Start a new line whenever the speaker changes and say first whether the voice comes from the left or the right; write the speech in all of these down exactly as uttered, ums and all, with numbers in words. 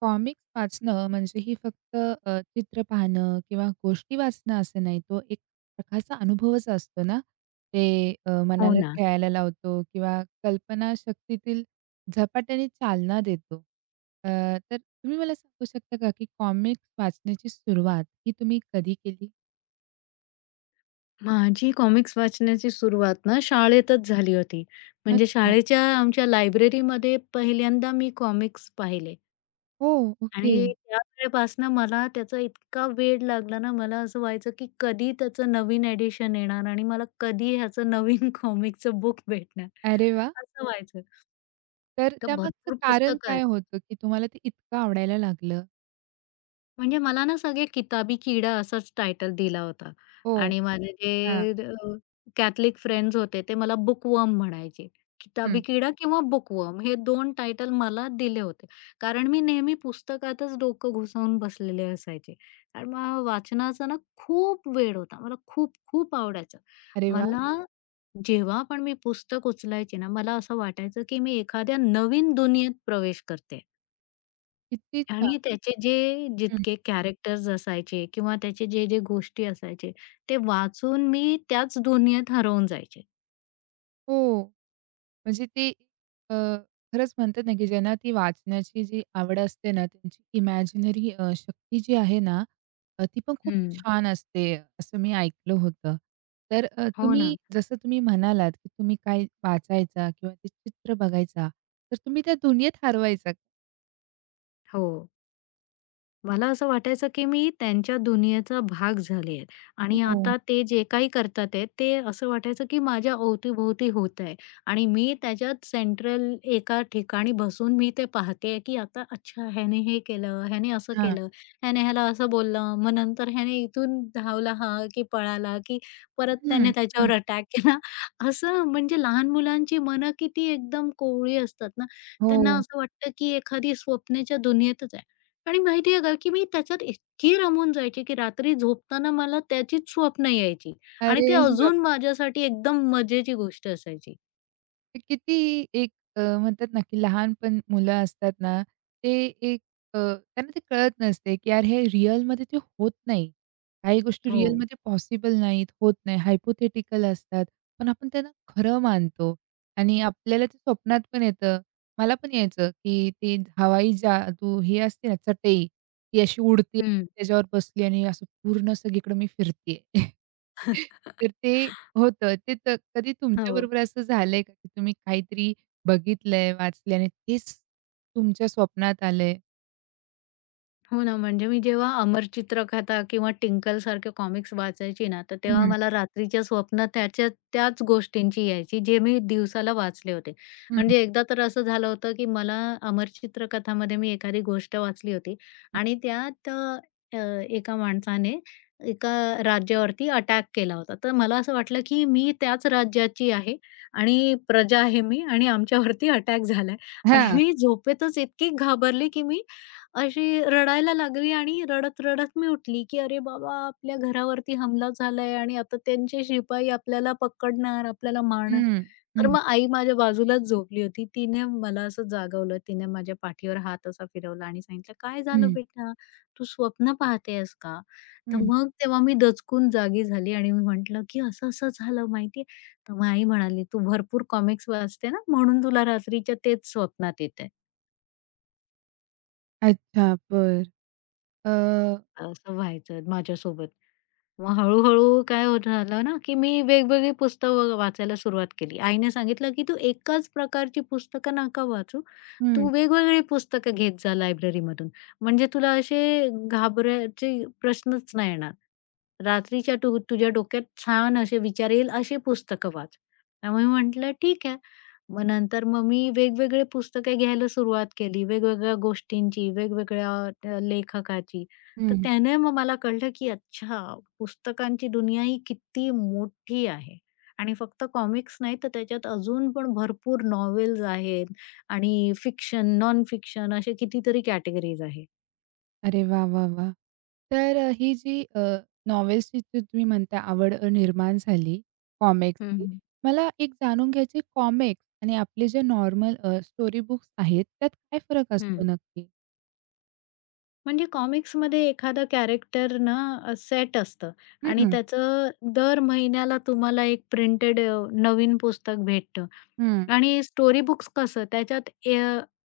right: Comics वाचणं म्हणजे ही फक्त अ, चित्र पाहणं किंवा गोष्टी वाचणं असं नाही. तो एक प्रकारचा अनुभवच असतो ना. ते अ,
left: हो
right: मनाला
left: ना.
right: खेळायला लावतो किंवा कल्पनाशक्तीतील झपाट्याने चालना देतो. अ, तर तुम्ही मला सांगू शकता का, की कॉमिक्स वाचण्याची सुरुवात ही तुम्ही कधी केली?
left: माझी कॉमिक्स वाचण्याची सुरुवात ना शाळेतच झाली होती. म्हणजे
right: अच्छा.
left: शाळेच्या आमच्या लायब्ररीमध्ये पहिल्यांदा मी कॉमिक्स पाहिले
right: हो, ओके.
left: आणि त्या वेळेपासनं मला त्याचा इतका वेड लागला ना, मला असं व्हायचं की कधी त्याचं नवीन एडिशन येणार आणि मला कधी ह्याचं नवीन कॉमिकचं बुक भेटणार,
right: अरे वाह!
left: असं व्हायचं.
right: तर
left: तर
right: त्यामागचं
left: भरपूर
right: कारण
left: पुस्तकं
right: काय
left: आहेत.
right: होतं, की तुम्हाला ते इतकं आवडायला लागलं?
left: म्हणजे मला ना सगळे किताबी किडा असाच टायटल दिला होता
right: हो.
left: आणि माझे
right: हां.
left: जे अ, कॅथलिक फ्रेंड्स होते ते मला बुकवर्म म्हणायचे.
right: हं.
left: किताबी किडा किंवा बुकवर्म हे दोन टायटल मला दिले होते. कारण मी नेहमी पुस्तकातच डोकं घुसवून बसलेले असायचे. कारण मला वाचनाचा ना खूप वेड होता. मला खूप-खूप आवडायचं.
right: अरे वाह!
left: मला जेव्हा पण मी पुस्तक उचलायचे ना, मला असं वाटायचं की मी एखाद्या नवीन दुनियेत प्रवेश करते.
right: किती छान.
left: आणि त्याचे जे जितके कॅरेक्टर्स असायचे किंवा त्याचे जे जे गोष्टी असायचे, ते वाचून मी त्याच दुनियेत हरवून जायचे.
right: हो. म्हणजे ते अ, खरंच म्हणतात ना, की ज्यांना ती वाचण्याची जी आवड असते ना, त्यांची इमॅजिनरी अ, शक्ती जी आहे ना, अ, ती पण खूप
left: हं.
right: छान असते, असं मी ऐकलं होतं. तर अ,
left: हो ना.
right: तुम्ही जसं तुम्ही म्हणालात, की तुम्ही काय वाचायचा किंवा ते चित्र बघायचा, तर तुम्ही त्या दुनियेत हरवायचा.
left: हो. मला असं वाटायचं, की मी त्यांच्या दुनियेचा भाग झाले आहे आणि
right: हो.
left: आता ते जे काही करतात आहे, ते असं वाटायचं, की माझ्या अवतीभोवती होत आहे आणि मी त्याच्यात सेंट्रल एका ठिकाणी बसून मी ते पाहते की आता अच्छा ह्याने हे केलं, ह्याने असं
right: हां.
left: केलं, ह्याने ह्याला असं बोललं, मग नंतर ह्याने इथून धावला हा, की पळाला, की परत त्याने
right: हं, हं.
left: त्याच्यावर अटॅक केला. असं म्हणजे लहान मुलांची मनं किती एकदम कोवळी असतात ना, त्यांना
right: हो.
left: असं वाटतं, की एखादी स्वप्नाच्या दुनियेतच आहे. आणि माहितीये का, की मी त्याच्यात इतकी रमून जायची, की रात्री झोपताना मला त्याचीच स्वप्न यायची आणि
right: अरे
left: ते अजून
right: बापरे!
left: माझ्यासाठी एकदम मजेची गोष्ट असायची.
right: ते कितीही एक अ, म्हणतात ना, की लहान पण मुलं असतात ना, ते एक अ, त्यांना ते कळत नसते, की यार हे रिअलमध्ये ते होत नाही. काही गोष्टी
left: हो.
right: रिअलमध्ये पॉसिबल नाहीत, होत नाही, हायपोथेटिकल असतात. पण आपण त्यांना खरं मानतो आणि आपल्याला ते स्वप्नात पण येतं. मला पण यायचं, की ती हवाई जादू ही असते ना, चटई, ती अशी उडते,
left: हं.
right: त्याच्यावर बसली आणि असं पूर्ण सगळीकडे मी फिरतीये. तर ते होतं. ते तर कधी
left: हो.
right: तुमच्याबरोबर असं झालंय का, की तुम्ही काहीतरी बघितलंय, वाचलंय आणि तेच तुमच्या स्वप्नात आलंय?
left: हो ना, म्हणजे मी जेव्हा अमर चित्रकथा किंवा टिंकल सारखे कॉमिक्स वाचायची ना, तर तेव्हा
right: हं,
left: मला रात्रीच्या स्वप्न त्याच्या त्याच गोष्टींची यायची, जे मी दिवसाला वाचले होते.
right: हं,
left: म्हणजे एकदा तर असं झालं होतं, की मला अमर चित्रकथामध्ये मी एखादी गोष्ट वाचली होती
right: हं.
left: आणि त्यात अ, अ, एका माणसाने एका राज्यावरती अटॅक केला होता. तर मला असं वाटलं, की मी त्याच राज्याची आहे आणि प्रजा आहे मी आणि आमच्यावरती अटॅक झालाय आणि
right: हां.
left: मी झोपेतच इतकी घाबरली, की मी अशी रडायला लागली आणि रडत-रडत मी उठली, की "अरे बाबा, आपल्या घरावरती हमला झालाय आणि आता त्यांचे शिपाई आपल्याला पकडणार, आपल्याला मारणार."
right: हं,
left: तर
right: हं.
left: मग आई माझ्या बाजूलाच झोपली होती. तिने मला असं जागवलं. तिने माझ्या पाठीवर हात असा फिरवला आणि सांगितलं, "काय झालं
right: हं,
left: बेटा? तू स्वप्न पाहते का?" तर
right: हं.
left: मग तेव्हा मी दचकून जागी झाली आणि मी म्हटलं, की "असं-असं झालं माहिती तर मग आई म्हणाली, "तू भरपूर कॉमिक्स वाचते ना, म्हणून तुला रात्रीच्या तेच स्वप्नात येतंय."
right: अच्छा, बरं. अ,
left: असं व्हायचं माझ्यासोबत. मग हळू काय होत झालं ना, की मी वेगवेगळी पुस्तकं वाचायला सुरुवात केली. आईने सांगितलं, की "तू एकाच प्रकारची पुस्तकं नका वाचू.
right: हं,
left: तू वेगवेगळी पुस्तकं घेत जा लायब्ररीमधून. म्हणजे तुला असे घाबरायचे प्रश्नच नाही येणार. रात्रीच्या तू तुझ्या डोक्यात छान असे विचार येईल अशी पुस्तकं वाच." त्यामुळे म्हटलं, "ठीक आहे." मग नंतर मग मी वेगवेगळे पुस्तके घ्यायला सुरुवात केली. वेगवेगळ्या गोष्टींची, वेगवेगळ्या अ, लेखकाची. तर
right: हं.
left: त्याने मग मला कळलं, की अच्छा पुस्तकांची दुनिया ही किती मोठी आहे आणि फक्त कॉमिक्स नाही तर त्याच्यात अजून पण भरपूर नॉवेल्स आहेत आणि फिक्शन, नॉन फिक्शन असे कितीतरी कॅटेगरीज आहे.
right: अरे वाह, वाह, वाह! तर अ, ही जी अ, नॉवेल्सची जी तुम्ही म्हणता आवड अ, निर्माण झाली
left: हं,
right: कॉमिक्सची.
left: हं.
right: मला एक जाणून घ्यायची आहे कॉमिक्स आणि आपले जे नॉर्मल अ, स्टोरी बुक्स आहेत त्यात काय फरक
left: हं.
right: असतो नक्की?
left: म्हणजे कॉमिक्समध्ये एखादं कॅरेक्टर ना सेट असतं आणि
right: हं,
left: त्याचं दर महिन्याला तुम्हाला एक प्रिंटेड नवीन पुस्तक भेटतं
right: हं.
left: आणि स्टोरी बुक्स कसं त्याच्यात ए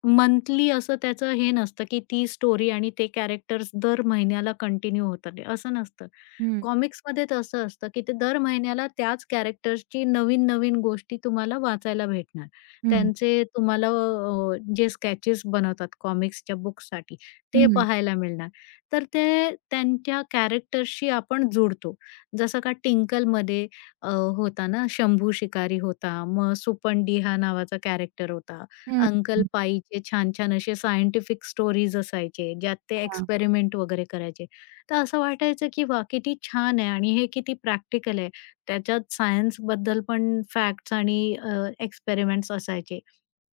left: मंथली असं त्याचं हे नसतं, की ती स्टोरी आणि ते कॅरेक्टर्स दर महिन्याला कंटिन्यू होतात, असं नसतं.
right: हं,
left: कॉमिक्समध्ये तसं असतं, की ते दर महिन्याला त्याच कॅरेक्टर्सची नवीन-नवीन गोष्टी तुम्हाला वाचायला भेटणार.
right: हं,
left: त्यांचे तुम्हाला अ, जे स्केचेस बनवतात कॉमिक्सच्या बुक्ससाठी ते
right: हं,
left: पाहायला मिळणार. तर ते त्यांच्या कॅरेक्टर्सशी आपण जुडतो. जसं का टिंकलमध्ये अ, होता ना शंभू शिकारी होता, मग सुपंडी हा नावाचा कॅरेक्टर होता.
right: हं,
left: अंकल पाईचे छान-छान असे सायंटिफिक स्टोरीज असायचे, ज्यात ते
right: हां,
left: एक्सपेरिमेंट वगैरे करायचे. तर असं वाटायचं की वाह! किती छान आहे आणि हे किती प्रॅक्टिकल आहे. त्याच्यात सायन्सबद्दल पण फॅक्ट्स आणि अ, एक्सपेरिमेंट्स असायचे.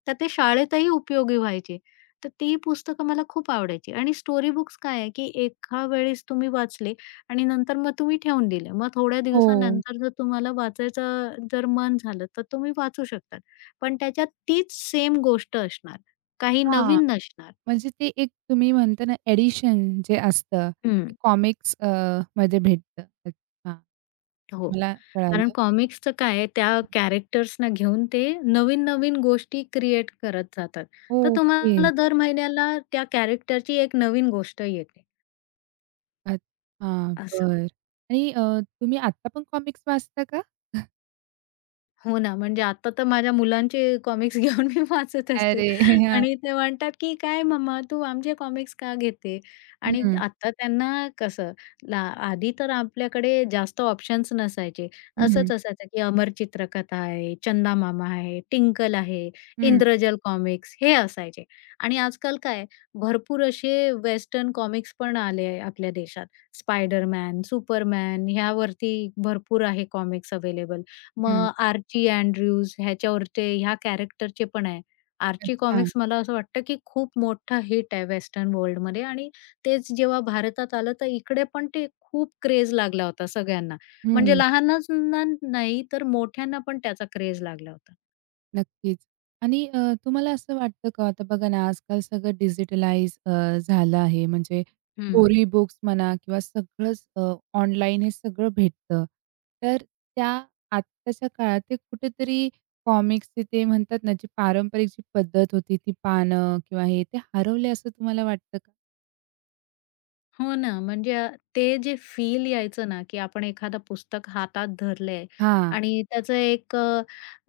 left: तर ते शाळेतही उपयोगी व्हायचे. तर ती पुस्तकं मला खूप आवडायची आणि स्टोरी बुक्स काय आहे की एका वेळेस तुम्ही वाचले आणि नंतर मग तुम्ही ठेवून दिले. मग थोड्या
right: हो,
left: दिवसानंतर जर तुम्हाला वाचायचं जर मन झालं, तर तुम्ही वाचू शकतात. पण त्याच्यात तीच सेम गोष्ट असणार. काही
right: हां,
left: नवीन नसणार.
right: म्हणजे ते एक तुम्ही म्हणता ना एडिशन जे असतं, ते कॉमिक्स अ, मध्ये भेटतं. अच्छा, ते
left: हो.
right: मला
left: कारण
right: कळालं.
left: कॉमिक्सचं काय आहे, त्या कॅरेक्टर्सना घेऊन ते नवीन-नवीन गोष्टी क्रिएट करत जातात. तर
right: ओके.
left: तुम्हाला दर महिन्याला त्या कॅरेक्टरची एक नवीन गोष्ट येते,
right: अच्छा,
left: असं.
right: बरं आणि अ, तुम्ही आत्ता पण कॉमिक्स वाचता का?
left: हो ना, म्हणजे आता तर माझ्या मुलांचे कॉमिक्स घेऊन मी वाचत असते
right: अरे! हां,
left: आणि ते म्हणतात, की "काय मम्मा तू आमचे कॉमिक्स का घेते?" आणि
right: हं,
left: आता त्यांना कसं ला आधी तर आपल्याकडे जास्त ऑप्शन्स नसायचे.
right: हं,
left: असंच असायचं, की अमर चित्रकथा आहे, चंदा मामा आहे, टिंकल आहे,
right: हं,
left: इंद्रजल कॉमिक्स हे असायचे. आणि आजकाल काय भरपूर असे वेस्टर्न कॉमिक्स पण आले आहे आपल्या देशात. स्पायडरमॅन, सुपरमॅन ह्यावरती भरपूर आहे कॉमिक्स अवेलेबल.
right: हं,
left: मग आर्ची अँड्र्यूज ह्याच्यावरचे ह्या कॅरेक्टरचे पण आहे. आर्ची
right: अच्छा,
left: कॉमिक्स मला असं वाटतं, की खूप मोठा हिट आहे वेस्टर्न वर्ल्डमध्ये आणि तेच जेव्हा भारतात आलं, तर इकडे पण ते खूप क्रेज लागला होता सगळ्यांना. म्हणजे
right: हं.
left: लहानांना नाही, तर मोठ्यांना पण त्याचा क्रेज लागला होता.
right: नक्कीच. आणि अ, तुम्हाला असं वाटतं का, आता बघा ना, आजकाल सगळं डिजिटलाइज अ, झालं आहे. म्हणजे
left: हं.
right: स्टोरी बुक्स म्हणा किंवा सगळंच अ, ऑनलाईन हे सगळं भेटतं. तर त्या आत्ताच्या काळात ते कुठेतरी कॉमिक्सचे ते म्हणतात ना, जी पारंपरिक जी पद्धत होती, ती पानं किंवा हे, ते हरवले असं तुम्हाला वाटतं का?
left: हो ना, म्हणजे अ, ते जे फील यायचं ना, की आपण एखादं पुस्तक हातात धरलंय
right: हां.
left: आणि त्याचं एक अ,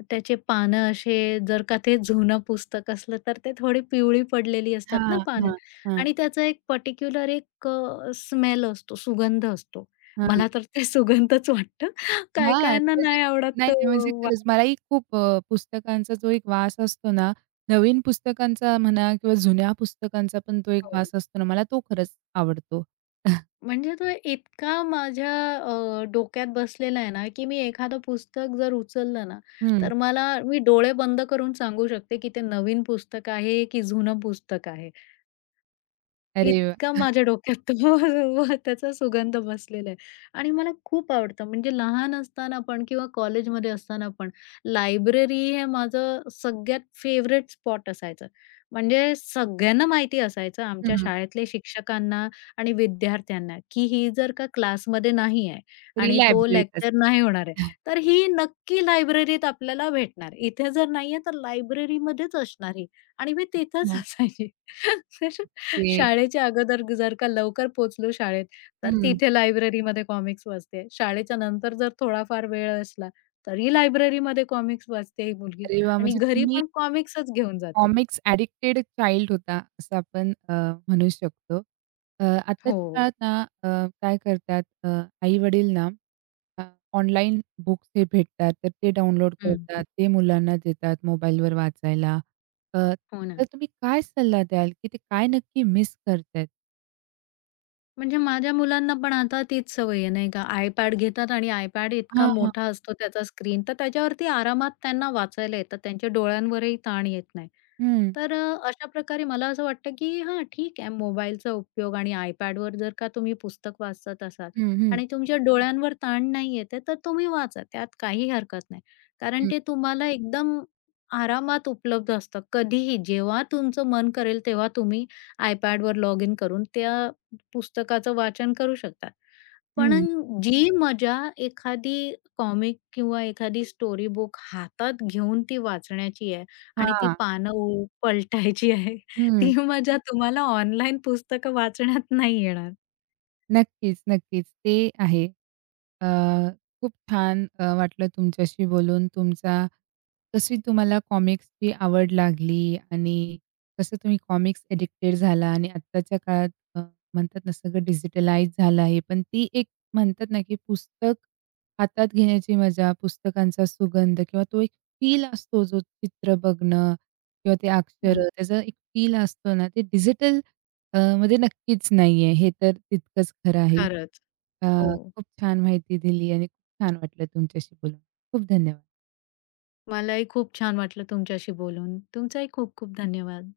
left: त्याचे पानं असे जर का ते जुनं पुस्तक असलं, तर ते थोडी पिवळी पडलेली असतात ना
right: हां,
left: पानं
right: हां, हां,
left: आणि त्याचा एक पर्टिक्युलर एक स्मेल असतो, सुगंध असतो. मला तर ते सुगंधच वाटतं. काही
right: हां,
left: काहींना
right: म्हणजे
left: नाही आवडत
right: नाही,
left: तो
right: नाही म्हणजे खरंच
left: वास.
right: मलाही खूप अ, पुस्तकांचा जो एक वास असतो ना, नवीन पुस्तकांचा म्हणा किंवा जुन्या पुस्तकांचा पण तो एक
left: हो.
right: वास असतो ना, मला तो खरंच आवडतो. हं.
left: म्हणजे तो इतका माझ्या अ, डोक्यात बसलेला आहे ना, की मी एखादं पुस्तक जर उचललं ना, तर मला मी डोळे बंद करून सांगू शकते, की ते नवीन पुस्तक आहे, की जुनं पुस्तक आहे.
right: अरे वाह!
left: इतका माझ्या डोक्यात तो व त्याचा सुगंध बसलेला आहे आणि मला खूप आवडतं. म्हणजे लहान असताना पण किंवा कॉलेजमध्ये असताना पण लायब्ररी हे माझं सगळ्यात फेव्हरेट स्पॉट असायचं. म्हणजे सगळ्यांना माहिती असायचं आमच्या
right: हं.
left: शाळेतले शिक्षकांना आणि विद्यार्थ्यांना, की ही जर का क्लासमध्ये नाही आहे
right: फ्री
left: आणि तो
right: लायब्ररीत
left: लेक्चर
right: असते.
left: नाही होणार आहे, तर ही नक्की लायब्ररीत आपल्याला भेटणार. इथे जर नाहीये तर लायब्ररीमध्येच असणार ही आणि मी तिथेच
right: हां.
left: असायची.
right: ते
left: शाळेच्या अगोदर जर का लवकर पोहोचलो शाळेत, तर
right: हं.
left: तिथे लायब्ररीमध्ये कॉमिक्स वाचते. शाळेच्या नंतर जर थोडाफार वेळ असला, तरी लायब्ररीमध्ये कॉमिक्स वाचते ही मुलगी
right: अरे वाह!
left: आणि
right: म्हणजे
left: घरी
right: तुम्ही
left: पण कॉमिक्सच घेऊन जाते.
right: कॉमिक्स ॲडिक्टेड चाइल्ड होता, असं आपण अ, म्हणू शकतो. अ, आत्ताच्या
left: हो.
right: काळात ना अ, काय करतात अ, आई-वडील ना अ, ऑनलाईन बुक्स हे भेटतात, तर ते डाउनलोड
left: हं.
right: करतात, ते मुलांना देतात मोबाईलवर वाचायला. अ,
left: हो
right: तर
left: ना.
right: तुम्ही काय सल्ला द्याल, की ते काय नक्की मिस करतायत?
left: म्हणजे माझ्या मुलांना पण आता तीच सवय आहे, नाही का? iPad घेतात आणि iPad इतका
right: हां.
left: मोठा असतो त्याचा स्क्रीन, तर त्याच्यावरती आरामात त्यांना वाचायला येतं. त्यांच्या डोळ्यांवरही ताण येत नाही.
right: हं.
left: तर अ, अशा प्रकारे मला असं वाटतं, की हां, ठीक आहे मोबाईलचा उपयोग आणि iPadवर जर का तुम्ही पुस्तक वाचत असाल
right: हं, हं,
left: आणि तुमच्या डोळ्यांवर ताण नाही येत तर तुम्ही वाचा. त्यात काही हरकत नाही. कारण
right: हं,
left: ते तुम्हाला एकदम आरामात उपलब्ध असतं. कधीही, जेव्हा तुमचं मन करेल तेव्हा तुम्ही iPadवर लॉगिन करून त्या पुस्तकाचं वाचन करू शकतात. पण
right: हं.
left: जी मजा एखादी कॉमिक किंवा एखादी स्टोरी बुक हातात घेऊन ती वाचण्याची आहे आणि ती
right: हां.
left: पानं उ पलटायची आहे,
right: हं.
left: ती मजा तुम्हाला ऑनलाईन पुस्तकं वाचण्यात नाही येणार.
right: नक्कीच, नक्कीच. ते आहे. अ, खूप छान अ, वाटलं तुमच्याशी बोलून. तुमचा कशी तुम्हाला कॉमिक्सची आवड लागली आणि कसं तुम्ही कॉमिक्स एडिक्टेड झाला आणि आत्ताच्या काळात अ, म्हणतात ना, सगळं डिजिटलाइज झालं आहे. पण ती एक म्हणतात ना, की पुस्तक हातात घेण्याची मजा, पुस्तकांचा सुगंध किंवा तो एक फील असतो, जो चित्र बघणं किंवा ते
left: हं.
right: अक्षरं, त्याचा एक फील असतो ना, ते डिजिटल अ, म्हणजे नक्कीच नाहीये. हे तर तितकंच खरं आहे.
left: खरंच.
right: अ,
left: हो.
right: खूप छान माहिती दिली आणि खूप छान वाटलं तुमच्याशी बोलून. खूप धन्यवाद.
left: मलाही खूप छान वाटलं तुमच्याशी बोलून. तुमचाही खूप खूप धन्यवाद.